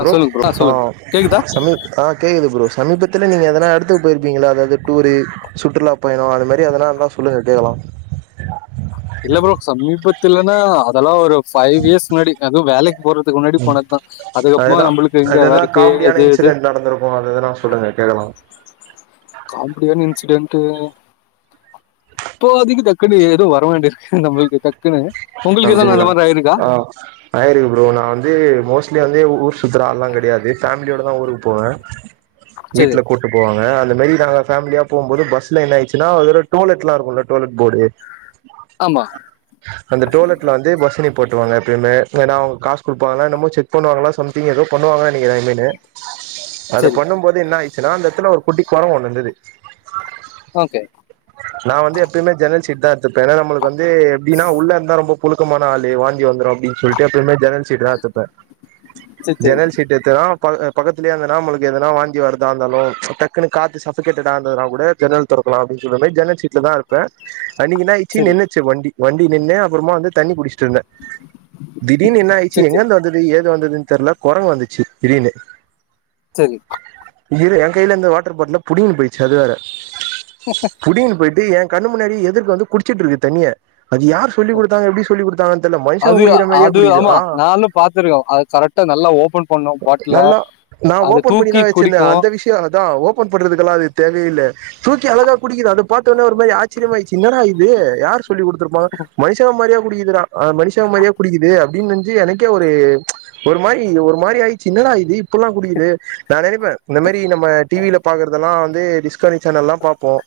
ஆ bro சொல்லுங்க ஆ சொல்லுங்க கேக்குதா சமீப் ஆ கேக்குது ப்ரோ சமீபத் துல நீங்க எதனா எடத்துக்கு போயிருப்பீங்கள அதாது டூரு சுற்றுலா பயணோ அது மாரி எதனாந்தா சொல்லுங்க கேக்கலா இல்ல ப்ரோ சமீபத்தில்லனா அதெல்லா ஒரு ப்ஃபைவ் இயர்ஸ் முன்னாடி அதுவ் வேலைக் போற்துக்கு முன்னாடி போனத்தா அதுக்கப்பமா அதுதா நம்புளுக்கு அது இங்க எதனா ஒர்க்கே காமெடியான இது இது இன்சிடென்ட் நடந்திருக்கு அது எதனா சொல்லுங்க கேக்கலா காம்டியான இன்சிடென்ட்டு இப்போதைக்கு டக்குனு எதூ வர வேண்டி நம்முள்க்கு டக்குனு அப்டிங்ளா ஆ ஆயிருக்கு ப்ரோ நா வந்து மோஸ்ட்லி வந்து எ ஊர் சுத்ர ஆள்ளா கெடையாது ப்ஃபேம்லியோடதா ஊருக்கு போவே சரி வீட்ல கூட்டு போவாங்க அ அந்த மேரி நாங்கல்லா ப்ஃபேமிலியா போம் போது பஸ்ல என்னாயிச்னா ஒரு தரவ டோலெட்லா இருக்கோலே டோலெட் போர்ட்டு ஆமா அந்த டோலெட்ல வந்து பஸ் நிப்பா ட்டுவாங்க எப்பயுமே, ஏனா அவங்க காசு குடுப்பாங்கலா என்னமோ செக் பண்ணுவாங்களா சம்திங் ஏதோ பண்ணுவாங்கனு நெனைக்கிற எப்பயுமே அது சரி பண்ணும் போது என்னாயிடு ச்சுனா அந்த எடத்துல ஒரு குட்டிக்கொரங்கு ஒண்ணு இருந்துது ஓகே நா வந்து எப்பயுமே ஜன்னல் சீ ட்தா எடுத்துப்பே என்னா நம்மளுக் கு வந்து எப்டின்னா உள்ள ரொம்ப புழுக்கமான ஆளு வாந்தி வந்துரு அப்டின்னு சொல்லிட்டு எப்பயுமே ஜன்னல் சீட்டுதா எடுத்துப்பே சரி சரி ஜன்னல் சீட் எடுத்துகினா ப பக்கத்துலேயே இருந்தனா நாம்மளுக்கு எதனா வாங்கி வருதா இருந்தாலும் டக்குன்னு காத்து சத்தம் கேட்டதுனா இருந்ததுனா கூட ஜன்னல் தொறக்கலாம் அப்படின்னு சொல்ற மாதிரி ஜன்னல் சீட்லதான் இருப்பேன் அன்னிக்கு என்னாச்சு சரி நின்னச்சு வண்டி வண்டி நின்னு அப்புறமா வந்து தண்ணி புடிச்ச இருந்தேன் திடீர்னு என்ன ஆயிருச்சு சரி சரி எங்கேயிருந்து வந்தது எங்கே இருந்து வந்ததுன்னு தெரியல குரங்கு வந்துச்சு திடீர் னு சரி இரு என் கையில இருந்த வாட்டர் பாட்டில புடிங்கின்னு போயிடுச்சு அது வேற புடுங்கினு போயிட்டு என் கண்ணு முன்னாடி எதிர்க வந்து குடிச்சிகிட்டு இருக்கு தண்ணிய அது சொல்லி ஓகே. கொடுத்தாங்க எப்படி சொல்லி கொடுத்தாங்கனு தெரில மனிஷங்க அது குடிக்கிற மாதிரியே அது குடிக்குது ஆமா ஆஹ் நானு பாத்துருக்கே அது கரெக்டா நல்லா ஓபன் பண்ணு பாட்டில நல்ல நான் அது ஓபன் பண்ணி தூக்கி தான் வெச்சிருந்தேன் குடிக்கு அந்த விஷயம் அதான் ஓபன் பண்றதுக்கு எல்லாம் தேவையில்லை தூக்கி அழகா குடிக்குது அதை பார்த்த உடனே ஒரு மாதிரி ஆச்சரியம் ஆயிடுச்சு இன்னடா இது யாரு சொல்லி கொடுத்துருப்பாங்க மனுஷங்க மாதிரியே குடிக்குது டா அது மனுஷங்க மாதிரியே குடிக்குது அப்படின்னு நினைச்சு எனக்கே ஒரு ஒரு மாதிரி ஒரு மாதிரி ஆயிடுச்சி என்னடா இது இப்படியல்லாம் குடிக்குது நான் நினைப்பேன் இந்த மாதிரி நம்ம டிவில பாக்கறதெல்லாம் வந்து டிஸ்கவரி சேனலெல்லாம் பாப்போம்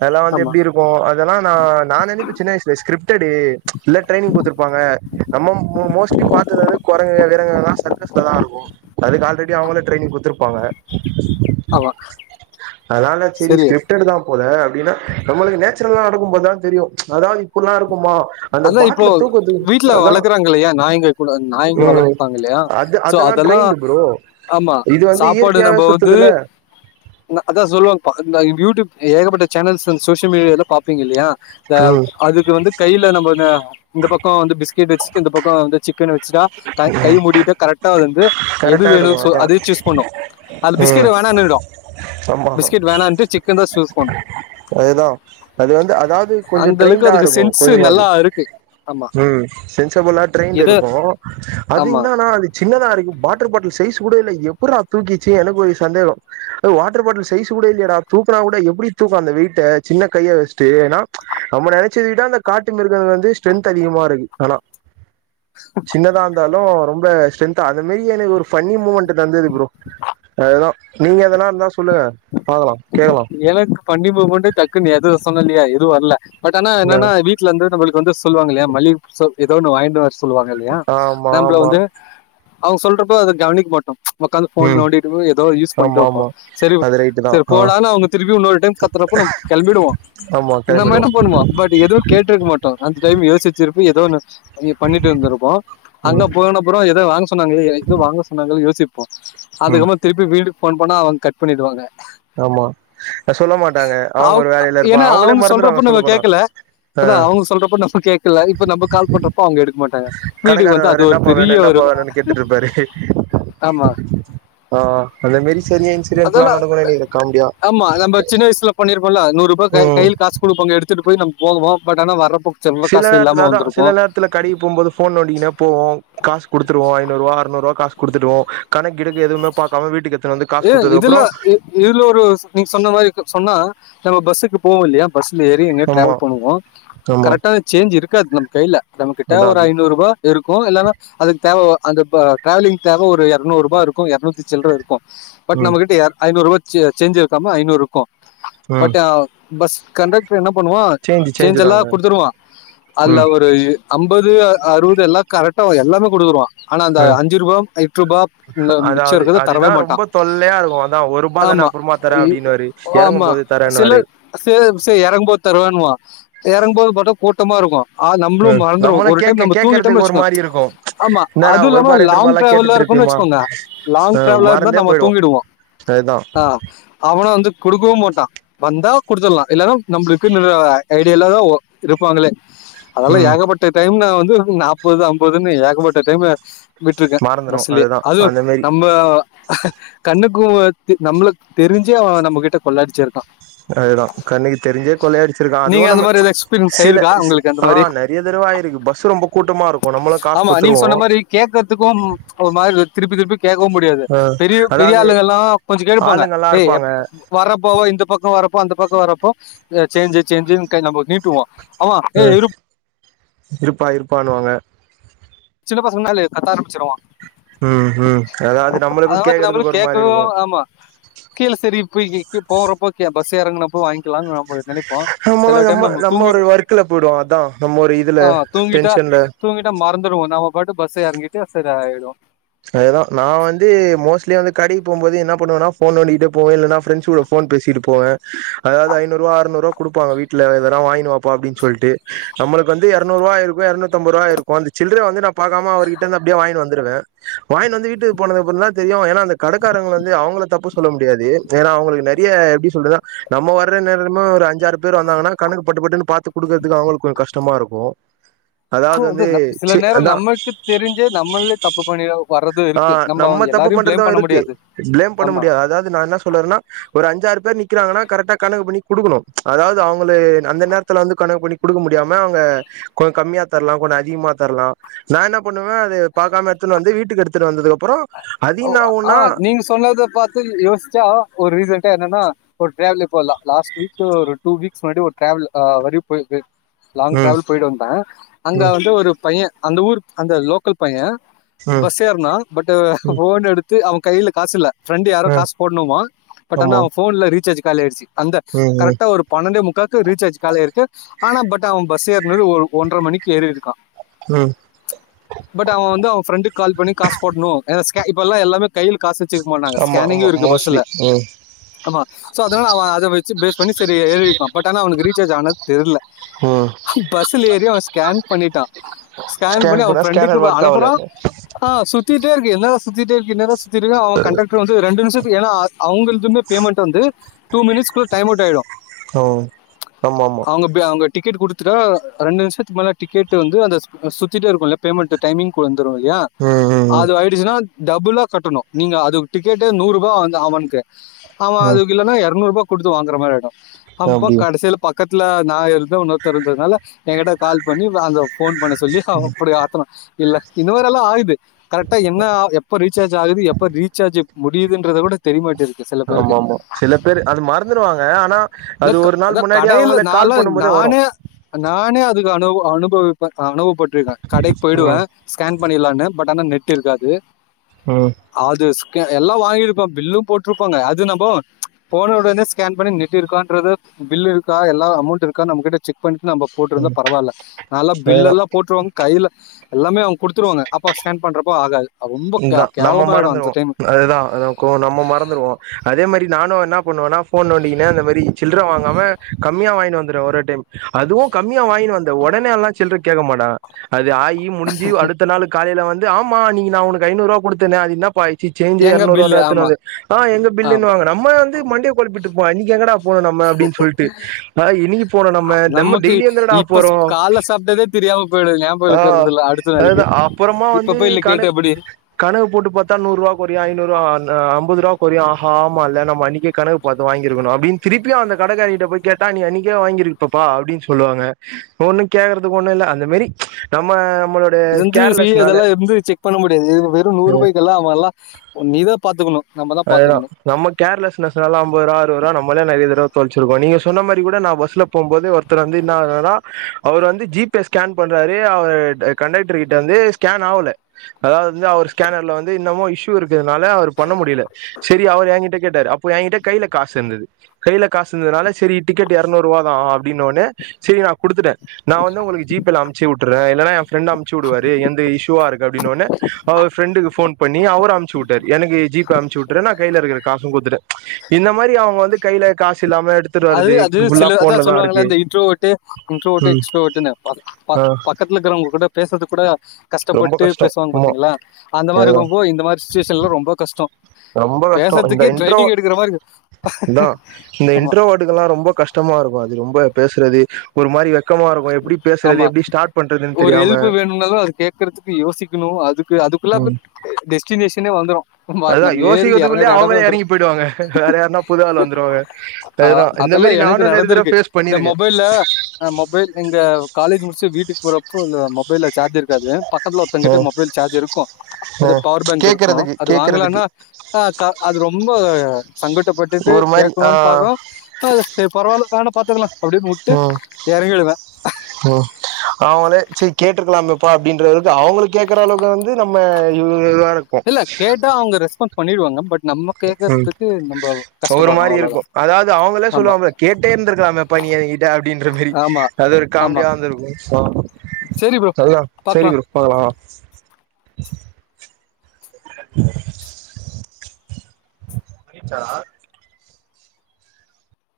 அதெல்லாம் வந்து ஆமா எப்படி இருக்கும் இதெல்லாம் நான் நான் நடிச்ச சின்னவயசுல ஸ்கிரிப்ட் இல்ல ட்ரெய்னிங் குடுத்துருப்பாங்க நம்ம மோ மோஸ்ட்லி பாத்தது குரங்குங்கதான் அது சர்க்கஸ்ல தான் இருக்கும் அதுக்கு ஆல்ரெடி இது அவங்களே ட்ரெய்னிங் குடுத்து ப்பாங்க ஆமா அதனால சரி ஸ்கிரிப்ட் எழுதலாம் போல அப்படின்னா நம்மளுக்கு ஒரு அப்படினா நம்மளுக்கு நேச்சுரலா நடக்கும் போதுதான் தெரியும் அதாவது இப்படி எல்லாம் இருக்கும் க்குமா அதான் இப்போ வீட்ல வளர்க்குறாங்கிபக்கத்துலல்லையா நாய்ங்க கூட நாயங்க ம் வளர்ப்பாங்க இல்லையா அது சோ அதெல்லா அதெல்லாம் ட்ரெயின்டு ப்ரோ ஆமா இது வந்து சாப்பாடு இயற்கையாவே நம்ப வந்து சுத்துதுல அதான் சொல்லுவாங்க ஏகப்பட்ட சேனல்ஸ் அண்ட் சோஷியல் மீடியால பார்ப்பீங்க இல்லையா தே ம் அதுக்கு வந்து கையில் நம்ம வந்து இந்த பக்கம் வந்து பிஸ்கெட் வச்சு இந்த பக்கம் வந்து சிக்கன் வச்சுட்டா கை கை மூடிட்டு கரெக்டா வந்து எது கரெக்டா எடுக்கு வேணும் சொ அதா அதுவே சூஸ் பண்ணும் அது பிஸ்கெட் ம் வேணானசொல்லிடும் பிஸ்கெட் வேணான்டு சிக்கன் சூஸ் பண்ணும் அதுதான் அது வந்து அதாவது கொஞ்சம் அந்த அளவுக்கு ட்ரெய்ண்டா அதுக்கு இருக்கும் சென்ஸ் அதே மாரி நல்லா இருக்கு. ஆமா. ம் சென்சபிளா ட்ரெய்ண்ட் எது இருக்கும் அது ஆமா. இன்னானா அது சின்னதாருக்கும் வாட்டர் பாட்டில் சைஸ் கூடைய்ல எப்புற்றா தூக்கிருச்சு எனக்கு ஒரு சந்தேகம் அது வாட்டர் பாட்டில் சைஸ் கூட இல்லயடா தூக்குனா கூட எப்டி தூக்கும் அந்த வெயிட்டை சின்ன கையை வச்சிட்டு ஏன்னா ச் நம்ம நெனைச்சத விட அந்த காட்டு மிருகங்கள் வந்து ஸ்ட்ரென்த் அதிகமா இருக்கு ஆனா சின்னதா இருந்தாலு இன்னு ரொம்ப ஸ்ட்ரென்தா அந்த மாரி எனக்கு ஒரு ஃபன்னி மூமெண்ட் தந்தது ப்ரோ அதுதா நீங்க எதனாருந்த சொல்லுங்க பாக்கலா கேக்கலா எனக் ஃபன்னி மூமண்டு டக்குனு எது சொல்னலியா இல்ல எதுவு வர்ல பட் ஆனா ஆ என்னானா வீட்ல இருந்து நம்மளுக் வந்து சொல்லுவாங்கல்லயா மல்லிகப்பு சோப்பு ஏதோ ஒன்னு வாங்கிட்டு வாஸ் சொல்லுவாங்கல்லயா ஆமா நம்பள ஆமா வந்து அவுங்க சொல்றப்போ அத கவனிக்க மாட்டோ ச் உக்காந்து போன் ம் நோண்டிட்டு ஏதோ யூஸ் பண்ணிட்டு ஆமா வப்போ ஆமா சேரி அது ரைட்டு தா சேரி ஆ போடானு அவுங்க ரிவி இன்னோரு டைம் கத்துரப்போ நம் கிளம்பிடுவோ ஆமா நம்ம கெளம்பிடுவோ என்னா பண்ணுவோ பட் எதுவு கேட்டுருக்க மாட்டோ அந்த டைம் யோசிச்சு [unintelligible] ஏதோ ஒண்ணு பண்ணி பண்ணிட்டு வந்திருப்போ அங்க ம் போன அப்பறோ எதோ வாங்க சொன்னாங்களே ஏதோ வாங்க சொன்னாங்கனு யோசிப் ம் அதுக்கப்பறோ திருப்பி வீடு ஃபோன் பண்ணா அவுங்க கட் பண்ணிடுவாங்க ஆமா சொல்ல மாட்டாங்க அவங்க அவுங் ஒரு வேலையில இருப்பா ஏன்னா அவங்களே அவுங்க மறந்துடுவாங்க சொல்றப்ப சொல்ல நம்ம போனா கேட்கல அதா அவுங்க சொல்றப்ப நம்ம கேக்கல இப்ப நம்ம கால் பண்றப்ப அவுங்க எடுக் கடக்காரர் வேற என்னாப்பா வேணு என்னாப்பா வேணுனு கேட்டுட்டுருப்பாரு ஆமா ஆஹ் அந்த மாரி சேரிய இன்சிடென்ட்ல்லா அதெல்லாம் நடக்கு [unintelligible] கமெடியா ஆமா நம்ம சின்ன வயசுல பண்ணிருபோல இப்போ கை ம் கையிலே காசு குடுப்பாங்க எடுத்துட்டு போய் நமக் போகுவோ பட் ஆன வர்ரப் சில நேரத்துலத சில நேரத்துல கடைய்க்கு போம் போது போன் நோட்டிக்கின்னே போவோ காசு குடுத்துருவோ ஐநூறுவா அறுநூறுவா காசு குடுத்துடுவோ கணக்குகிணக்கு எதுவுமே பாக்காம வீட்டுக்கு எடுத் ஏன் இதுல ஏ இதுல ஒரு நீங்க சொன்ன மாரி இருக்கு சொன்னா நம்ம பஸ்சுக்கு போவோ இல்லயா பஸ்ல ஏறி எங்கயாது ஆமா டிராவல் பண்ணுவோ ஆமா கரெக்டா சேஞ்ச் இருக் க்காது நம்ம கைல நம்ம கிட்ட அதா ஒரு அது ஐநூறு ரூபா இருக்கு இல்லன்னா அதுக் தேவவ அந்த இப்ப டிராவலிங் தேவ ஒரு எரநூறுபா இருக்கு எரநூத்தி சில்ற இருக்கு பட் ம் நம்ம கிட்ட எர ஐநூறுபா சே சேஞ்ச் இருக்காம ஐநூறு இக்கு ம் பட்டு பஸ் கண்டக் என்ன பண்ணுவான் சேஞ்சு சேஞ்ச் சேஞ்சு தாங்க எல்லாம் கொடுத்துருவான் அதுல ம் ஒரு அம்பது அறுபது எல்லாம் கரெக்டா எல்லாமே கொடுத்துருவான் ஆனா அந்த ஆ அஞ்சு ரூபாய் எட்டு ரூபாய் மிச்சம் அதாவது இருக்கறத அதுதா தரவே ரொம்ப மாட்டான் தொல்லையா இருக்கும் அதான் ஒரு ரூபா தானே ஆமா அப்புறமா தரேன் இ- அப்படின்னுவாரு இறங்கும் ஆமா போது தரேன்னுவாரு தர வேணமா [unintelligible] இறங்கும்போது பாத்தா கூட்டமா இருக்கும் ஆ நம்மளும் மறந்துருவோம் நம்மளு ஒரு டைம் கேக்க நம்ம தூங்கிட்டோம்னு கேக்கறதுக்கு ஒரு வச்சுக்கோ மாரி இருக்கு ஆமா என்னடா அது இல்லாம ஒருபா ரெண்டு லாங் ரூபாலா டிராவல்ல இருக்கும்ன்னு கேட்டுட்ருப்பியமா வச்சுக்கோங்க லாங் ஆ டிரவா இருந்தா மறந்தே நம்ம போயிடுவோ விடுவான் அதுதா ஆ அவனே வந்து குடுத் கொடுக்கவும் மாட்டான் வந்தா கொடுத்துடலாம் இல்லை னா நம்மளுக்கு நிறையா ஐடியால்லாதான் இருப்பாங்களே அதெல்லாம் ம் ஏகப்பட்ட டைம் நான் வந்து நாப்பது அம்பதுன்னு ஏகப்பட்ட விட்டுருக்கேன் மறந்துருவோ பஸ்லயே அதுதா அதுவும் அந்த மாரி நம்ம கண்ணுக்கும் நம்மளுக்கு தெரிஞ்சே அவன் நம்ம கிட்ட கொள்ளையடிச்சிரான் அதுதா கண்ணுக்கு தெரிஞ்சே கொள்ளையடிச்சிருக்கா நீங்க அதுவு அந்த நம்ம மாதிரி எதாவது எக்ஸ்பீரியன்ஸ் சில ஆயிருக்கா சி உங்களுக்கு அந்த ஆ மாதிரி நெறைய தடவ ஆயிருக்கு பஸ்ஸு ரொம்ப கூட்டமா இருக்கு நம்மலா காசு ஆமா நீங்க குத்துருவோ சொன்ன மாதிரி கேக்கவு முடியாது ஆ அது பெரிய அதாவது ஆளுகெல்லா கொஞ்ச கேட்டுப்பாங்க ஆளுங்கல்லா ஏ இருப்பாங்க வர்றப்ப இந்த பக்க வரப்போ அந்த பக்க வரப்போ சேஞ்சு சேஞ்சுன்னு கை நம்ம நீட்டுவோ அமா ஏ ஆ இரு இருப்பா இருப்பானுவாங்க சின்ன பசங்கனாலே கத்த ஆரம்பிச்சிருவா ம் ம் அதா அது நம்மளுக்கு கேக்கறதுக்கு ஒரு மாரி இருக்கு கீழ சரி இப்ப ய போறப்போ பஸ் எறங்குனப்போ வாங்கிக்லானு நம்மளு நம்ம நம்ம ஒரு ஒர்க்குல போயி்டுவோ அதா நம்ம ஒரு இதுல ஆ, தூங்கிட்டா டென்ஷன்ல தூங்கிட்டா நம்ம பாட்டுக்கு பஸ் எறங்கிட்டு அப்செட் ஆயிரோ அததா நா வந்து மோஸ்ட்லி வந்து கடைக்கு போகும்போது என்னா பண்ணுவன்னா ஃபோன் நோண்டிகிட்டே போவே இல்லனா ஃப்ரெண்ட்ஸ் கூட ஃபோன் பேசிட்டு போவே அதாது ஐநூறுவா ஆறுநூறுவா குடுப்பாங்க வீட்ல இதெனா வாங்கிட்டு வாப்பா அப்படின்னு சொல்ட்டு நம்மளுக்கு வந்து எரநூறுவா ஆயிருக்கு எரநூத்தம்பதுருவா ஆயிருக்கு அந்த சில்ரய வந்து நா பாக்காம அவர்கிட்ட இருந்து அப்டியே வாங்கிட்டு வந்துருவே வாங்கிட்டு வந்து வீட்டுக்கு போனதுகப்புறமாத் தா தெரியு ஏன்னா அந்த கடைக்காரங்க வந்து அவங்கள தப்பு சொல்ல முடியாது ஏன்னா அவங்களுக்கு நிறைய எப்படி சொல்றது நம்ம வர்ற நேரமா ஒரு அஞ்சாறு பேர் வந்தாங்கன்னா கணக்கு பட்டுப்பட்டுன்னு பாத்து குடுக்குறதுக்கு அவங்களுக்கு ஒரு கஷ்டமா இருக்கு அதாவது ஹ வந்து சில சி நேர அதா நம்மளுக்கு தெரிஞ்சே நம்மளே தப்பு பண்ணிரோ அஹ் நம்ம தப்பு பண்றதுலா இருக்கு முடியாது. பிளேம் பண்ண ஆமா. முடியாது அதாவது நா என்ன சொல்ல வரேன்னா ஒரு அஞ்சாறு பேரு நிக் கிறாங்கன்னா கரெக்டா கணக்கு பண்ணி குடுக்கணு அதாவது அவுங்களே அந்த நேரத்துல வந்து கணக்கு பண்ணி குடுக்க முடியாம அவுங்க கொஞ்ச கம்மியா தரலா கொஞ்ச அதிகமா தரலா நா என்ன பண்ணுவே அத பாக்காம எடுத்துனு வந்து வீட்டுக்கு எடுத் துட்டு வந்ததுக்கு அப்புற உ அஹ் நீங்க சொன்னத பார்த்து யோசிச்சா ஒரு ரீசன் என்னன்னா ஒரு டிராவல்லு போலா லாஸ்ட் வீக் ஒரு டூ வீக்ஸ் முன்னாடி ஒரு டிராவல் அஹ் வாட்டி போய்ட்டு லாங் ம் டிராவல் போயிட்டு வந்த அங்க ம் வந்து ஒரு பைய அந்த ஊர் அந்த லோக்கல் பைய ம் பஸ் ஏறுனா பட்டு ம் ஃபோனை எடுத்து அவ கையில காசு இல்லை ஃப்ரெண்ட் யாரோ ம் காசு போடணுமா பட் ஆனா ஆமா அவன் ஃபோன்ல ரீசார்ஜ்ஜு காலியாயிடுச்சு அந்த ம் ம் கரெக்டா ஒரு பன்னெண்டா முக்கா கு ரீசார்ஜ் காலியா இருக்கு ஆனா பட் அவ பஸ் ஏறுனது ஒரு ஒன்ற மணிக்கு ஏறி இருக்கா ம் பட் அவன் வந்து அவன் ஃப்ரெண்டுக்கு கால் பண்ணி காசு போடணு ஸ்கைப் இப்பல்லா எல்லாமே கையில காசு வச்சிருக்க மாட்டாங்க ஆமா ஆமா ஸ்கேனிங்கும் இருக்கு பஸ்ல மோஸ்ட்லி ம் ஆமா சோ அதனால அவ அதை வச்சு பேஸ் பண்ணி செரி ஏறி இருப்பா பட் ஆனா அவனுக்கு ரீசார்ஜ் ஆனது தெர்ல ம் பஸ்ல ஏறி அவன் ஸ்கேன் பண்ணிட்டான் ஸ்கேன் பண்ணி அவன் பண்ணா ஃப்ரண்டுக்கு ஸ்கேனர் ஒர்க் ஆவல அனுப்புறான் அஹ் சுத்தி என்னடா சுத்திட்டே இருக்கு இந்நேர ட்டு இருக்கு அவன் கண்டக்டரு வந்து ரெண்டு நிமிஷ ஏன்னா அது அவுங்களுக்குமே பேமெண்ட் வந்து டூ மினிட்ஸ்குள்ள டைம் அவுட் ஆயிடும் ம் ஆமா ஆமா அவுங்க பே அவுங்க டிக்கெட் குடுத்து துட்டா ரெண்டு நிமிஷத்துக்கு மேல டிக்கெட்டு வந்து அந்த சுத் சுத்திட்டே இருக்கும்ல பேமெண்ட்டு டைமிங் கூட தருவோ இல்லையா ம் ம் ம் அது ஆயிடுச்சுன்னா டபுள்லா கட்டணு நீங்க அதுக்கு டிக்கெட்டே நூறு ருபா அந்த அவனுக்கு ஆமா ம் அதுக்கு இல்லன்னா எரநூறு ரூபா குடுத்து வாங்குற மாரி ஆயிடு அப்போ அப்டியா கடைசியில பாக் பக்கத்துல நா எழு இன்னொருத்தர் இருந்ததுனால எங்கிட்ட கால் பண்ணி அஹ் அந்த ஃபோன் பண்ண சொல்லி அப்புடி ஆத்தர இல்ல இந்த மாதிரி எல்லா ஆகுது கரெக்டாக என்ன முடியுதுன்றதை விட தெரியமாட்டேங்குது ஆமா ஆமா சில பேர் அது மறந்துடுவாங்க ஆனா இந்த அது க- ஒரு நாள் அதான் முன்னாடியே கடையில் அவுங்களே கால் பண்ணு நான்லாம் போதே வரு நானே நானே அதுக்கு அனுபவ அனுபவிப்ப அனுபவப்பட் இருக்கே கடைக்கு போயிடுவே ம் ஸ்கேன் பண்ணிடலான்னு பட் ஆனா நெட் கேல்காது ம் ஆல் திஸ் எல்லாம் வாங்கிருப, பில்லு போட்டுருப்பாங்க அது நம்ப ப்ச் போன உடனே ஸ்கேன் பண்ணி நெட் இருக்கான்றத பில் இருக்கா எல்லா அமௌன்ட் இருக்கா நமகிட்ட செக் பண்ணி நம்ப போட்ருந்தா ம் பரவால்ல நல்லா பில்ல அதேதா எல்லா போட்டுருவாங்க கைய்ல எல்லாமே அவங் குடுத்துருவாங்க அப்போ ஸ்கேன் போ ஆகாது ரொம்ப கே இதா நம்ம கேவலமாயிடும் அந்த மறந்துடுவோ டைம். அதுதா அது நம்ம மறந்துடுவோ அதே மாதிரி நானு என்னா வொன்னொன்னா போன் நோன்டிகுனே அந்த மாரி சில்ர வாங்காம கம்மியா வாங்கினு வந்துடுவ ஒரு ஒரு டைம் அதுவு கம்மியா வாங்கினு வந்த உடனேல்லா சில்ற கேட்க மாட்ட அது ஆயி முடிஞ்சு அடுத்த நாள் காலையில வந் இது ஆமா நீங்க நா அவனுக் ஐநூறுவ குடுத்தனே அது இன்னா பாய் ச்சு சேஞ்சு எங்க இரநூறுபா பில்லு? தா எடுத்துனு ஆமா, வந்து ஆ எங்க ஆமா. பில்லனுவாங்ங நம்ம வந்து மண்டையை கொழப்பிட்டு வங்கெங்கடா போன நம்ம அப்டினு சொல்ட்டு நா இன்னைக்கு போனோ நம்ம நம்ம நமக்கு டய்லியு தானடா இப்ப ஸ் போறோ காலைல சாப்பிட்டதே தெரியாம போயிடும். ஞாபகம் ஆ இருக்கிறதில்ல அடுத்த அதுதா நாளைக்கு. அப்புறமா இப்ப வந்து போய் இல்ல கேட்டு கணக் எப்படி? கணக்கு போட்டு பாத்தா நூறுபா கொறையுற ஐநூறுபா அ அன் அம்பது ரூபா கொறையு ஆமால நம்ம அன்னிக்கே கணக்கு பாத்து வாங்கிருக்கணு அப்டின்னு திருப்பியு அந்த கடக்காங்கிட்ட போய் கேட்டா நீ அன்னிக்கே வாங்கியிருக்ப்பப்பா அப்டின்னு சொல்லுவாங்க ஒன்னு கேக்குறதுக்கு ஒண்ணு இல்ல அந்த மாரி நம்ம நம்மளோட இது வந்து சி கேர்லெஸ்னால அதெல்லா இருந்து செக் பண்ண முடி இது வெறு நூறுபாய்க்கெல்லா அவல்லா நீதா பாத்துக்கணு அதேதா நம்ம கேர்லெஸ்னஸ்னால அம்பதுருவா அறுவதுருவா நம்மளே நிறைய தடவ தொலைச்சிருக்கோ நீங்க சொன்ன மாரி கூட நா பஸ்ல போம்போது ஒருத்தர் வந்து இன்னானா அவர் வந்து ஜி பே ஸ்கேன் பண்றாரு அவர் கண்டக்டருகிட்ட வந்து ஸ்கேன் ஆவல அதாவது வந்து அவர் ஸ்கேனர்ல வந்து என்னமோ இஷ்யூ இருக்கனால அவர் பண்ண முடிய சரி அவர் எங்கிட்ட கேட்டாரு அப்ப எங்கிட்ட கைல காசு இருந்தது கையில காசு இருந்ததுனால சரி டிக்கெட் இரநூறுவா தான் ஆவும் அப்படின்னுடனே சரி நான் குடுத்துட்டேன். நான் வந்து உங்களுக்கு ஜீப்பேல அம்சி வுட்டுறேன் இல்லன்னா என் ஃப்ரெண்ட் அமுச்சு விடுவாரு எந்து இஷூுவா இருக்கு அப்படின்னவுனுே அவர் ஃரெண்டுக்கு போன் பண்ணி அவரு அமுச்சி விட்டாரு எனக்கு ஜீப் அமுச்சி வுட்டுறே நா கைய்ல இருக்கிற காசு குத்துட்டே ப்ச் இந்த மாரி அவங்க வந்து கைல காசு இல்லாம எடுத்துட்டு அது வருது அது ஃபுல்லா சில அதா ஃபோன்ல தா சொல்லுவாங்கள இருக்கு இந்த இன்ட்ரோஓட்டு இன்ட்ரோஓட்டு ம் எக்ஸ்ட்ரோ ஓட்டுன்னு ஆ பக் பக்கத்துல இருக்கிறவங்க கூட பேசறதுக்கு கூட ரொம்ப கஷ்டப்பட்டு கஷ்டோ பேசுவாங்க ஆமா பாத்தீங்களா அந்த மாரி அதேதா இருக்கும்போ இந்த மாரி சுச்சுவேஷன்ல ரொம்போ கஷ்ட ரொம்ப கஷ்ட இந்த இன்ட்ரோ மாதிரி இருக்கு. இந்தா இந்த ஆமா இன்ட்ரோவர்ட் இதெல்லா ரொம்ப கஷ்டமா இருக்கு அது ரொம் ப பேசுறது ஒரு மாரி வெக் வெக்கமா இருக்கு எப்டி பேசுறது ஆமா எப்டி ஸ்டார்ட் பண்றதுன்னு ஒரு தெரியாம ஹெல்ப் வேணும்னாலும் அது கேட்கறதுக்கு யோசிக்கணும் அதுக்கு அதுக்குள்ள ம் டெஸ்டினேஷனே வந்துரு ஆமா அதுதா நம்ம ஏறி எறங்கற யோசிக்கிறதுக்குள்ளயே எடமே அவங்களே வந்துரு எறங்கி போயிடுவாங்க வேற யாருன்னா புது ஆள் வந்துருவாங்க ஆ அதுதா இந்த அதெல்லா மாரி எனக்கு நானு நெறைய தடவ நடந்திருக்கு ஃபேஸ் இந்த பண்ணிருக்கே மொபைல்ல அ மொபைல் தவ காலேஜ் முடிச்சு வீட்டுக்கு போறப்போல மொபைல்ல சார்ஜே இருக்காது. பக்கத்துல ஒருத்தங்கிட்ட ம் மொபைல் சார்ஜ் இருக்கு அது ம் பவர் பேங்க் இருக்கு கேக்குறதுக்கு அது வாங்கலானா கேக்குறதுக்கு ஆ க அது ரொம்போ சங்கட்டப்பட்டுட்டு ஒரு மாரி ஆ கேட்கலாம் பாக்குறோ அத சரி பரவால்ல வேணா பாத்துக்கலா அப்டியே மூட்டு ம் எறங்கிழுவ ம் அவங்களே சரி கேட்டிருக்கலாமப்பா அப்படின்றவுக்கு அவங்கள கேக்குற அளவுக்கு வந்து நம்ம இல் இல்ல கேட்டா அவங்க ரெஸ்பான்ஸ் பண்ணிடுவாங்க பட் நம்ம ஹ்ம் கேக்கறதுக்கு நம்ப சோ ஒரு கஷ்டப்படுறோ மாரி அவ்ளோதா இருக்கு அதாவ்து அவங்கள ஆமா சொல்லுவாங்க கேட்டே இருந்திருக்கலாம்பா நீ எங்கிட்ட அப்படின்ற மாரி ஆமா அது ஒரு ஆமா காமெடியா வந்திருக்கும் சரி ப்ரோ அதான் பாக்கலா சரி ஃப்ரோ பாக்கலா [unintelligible]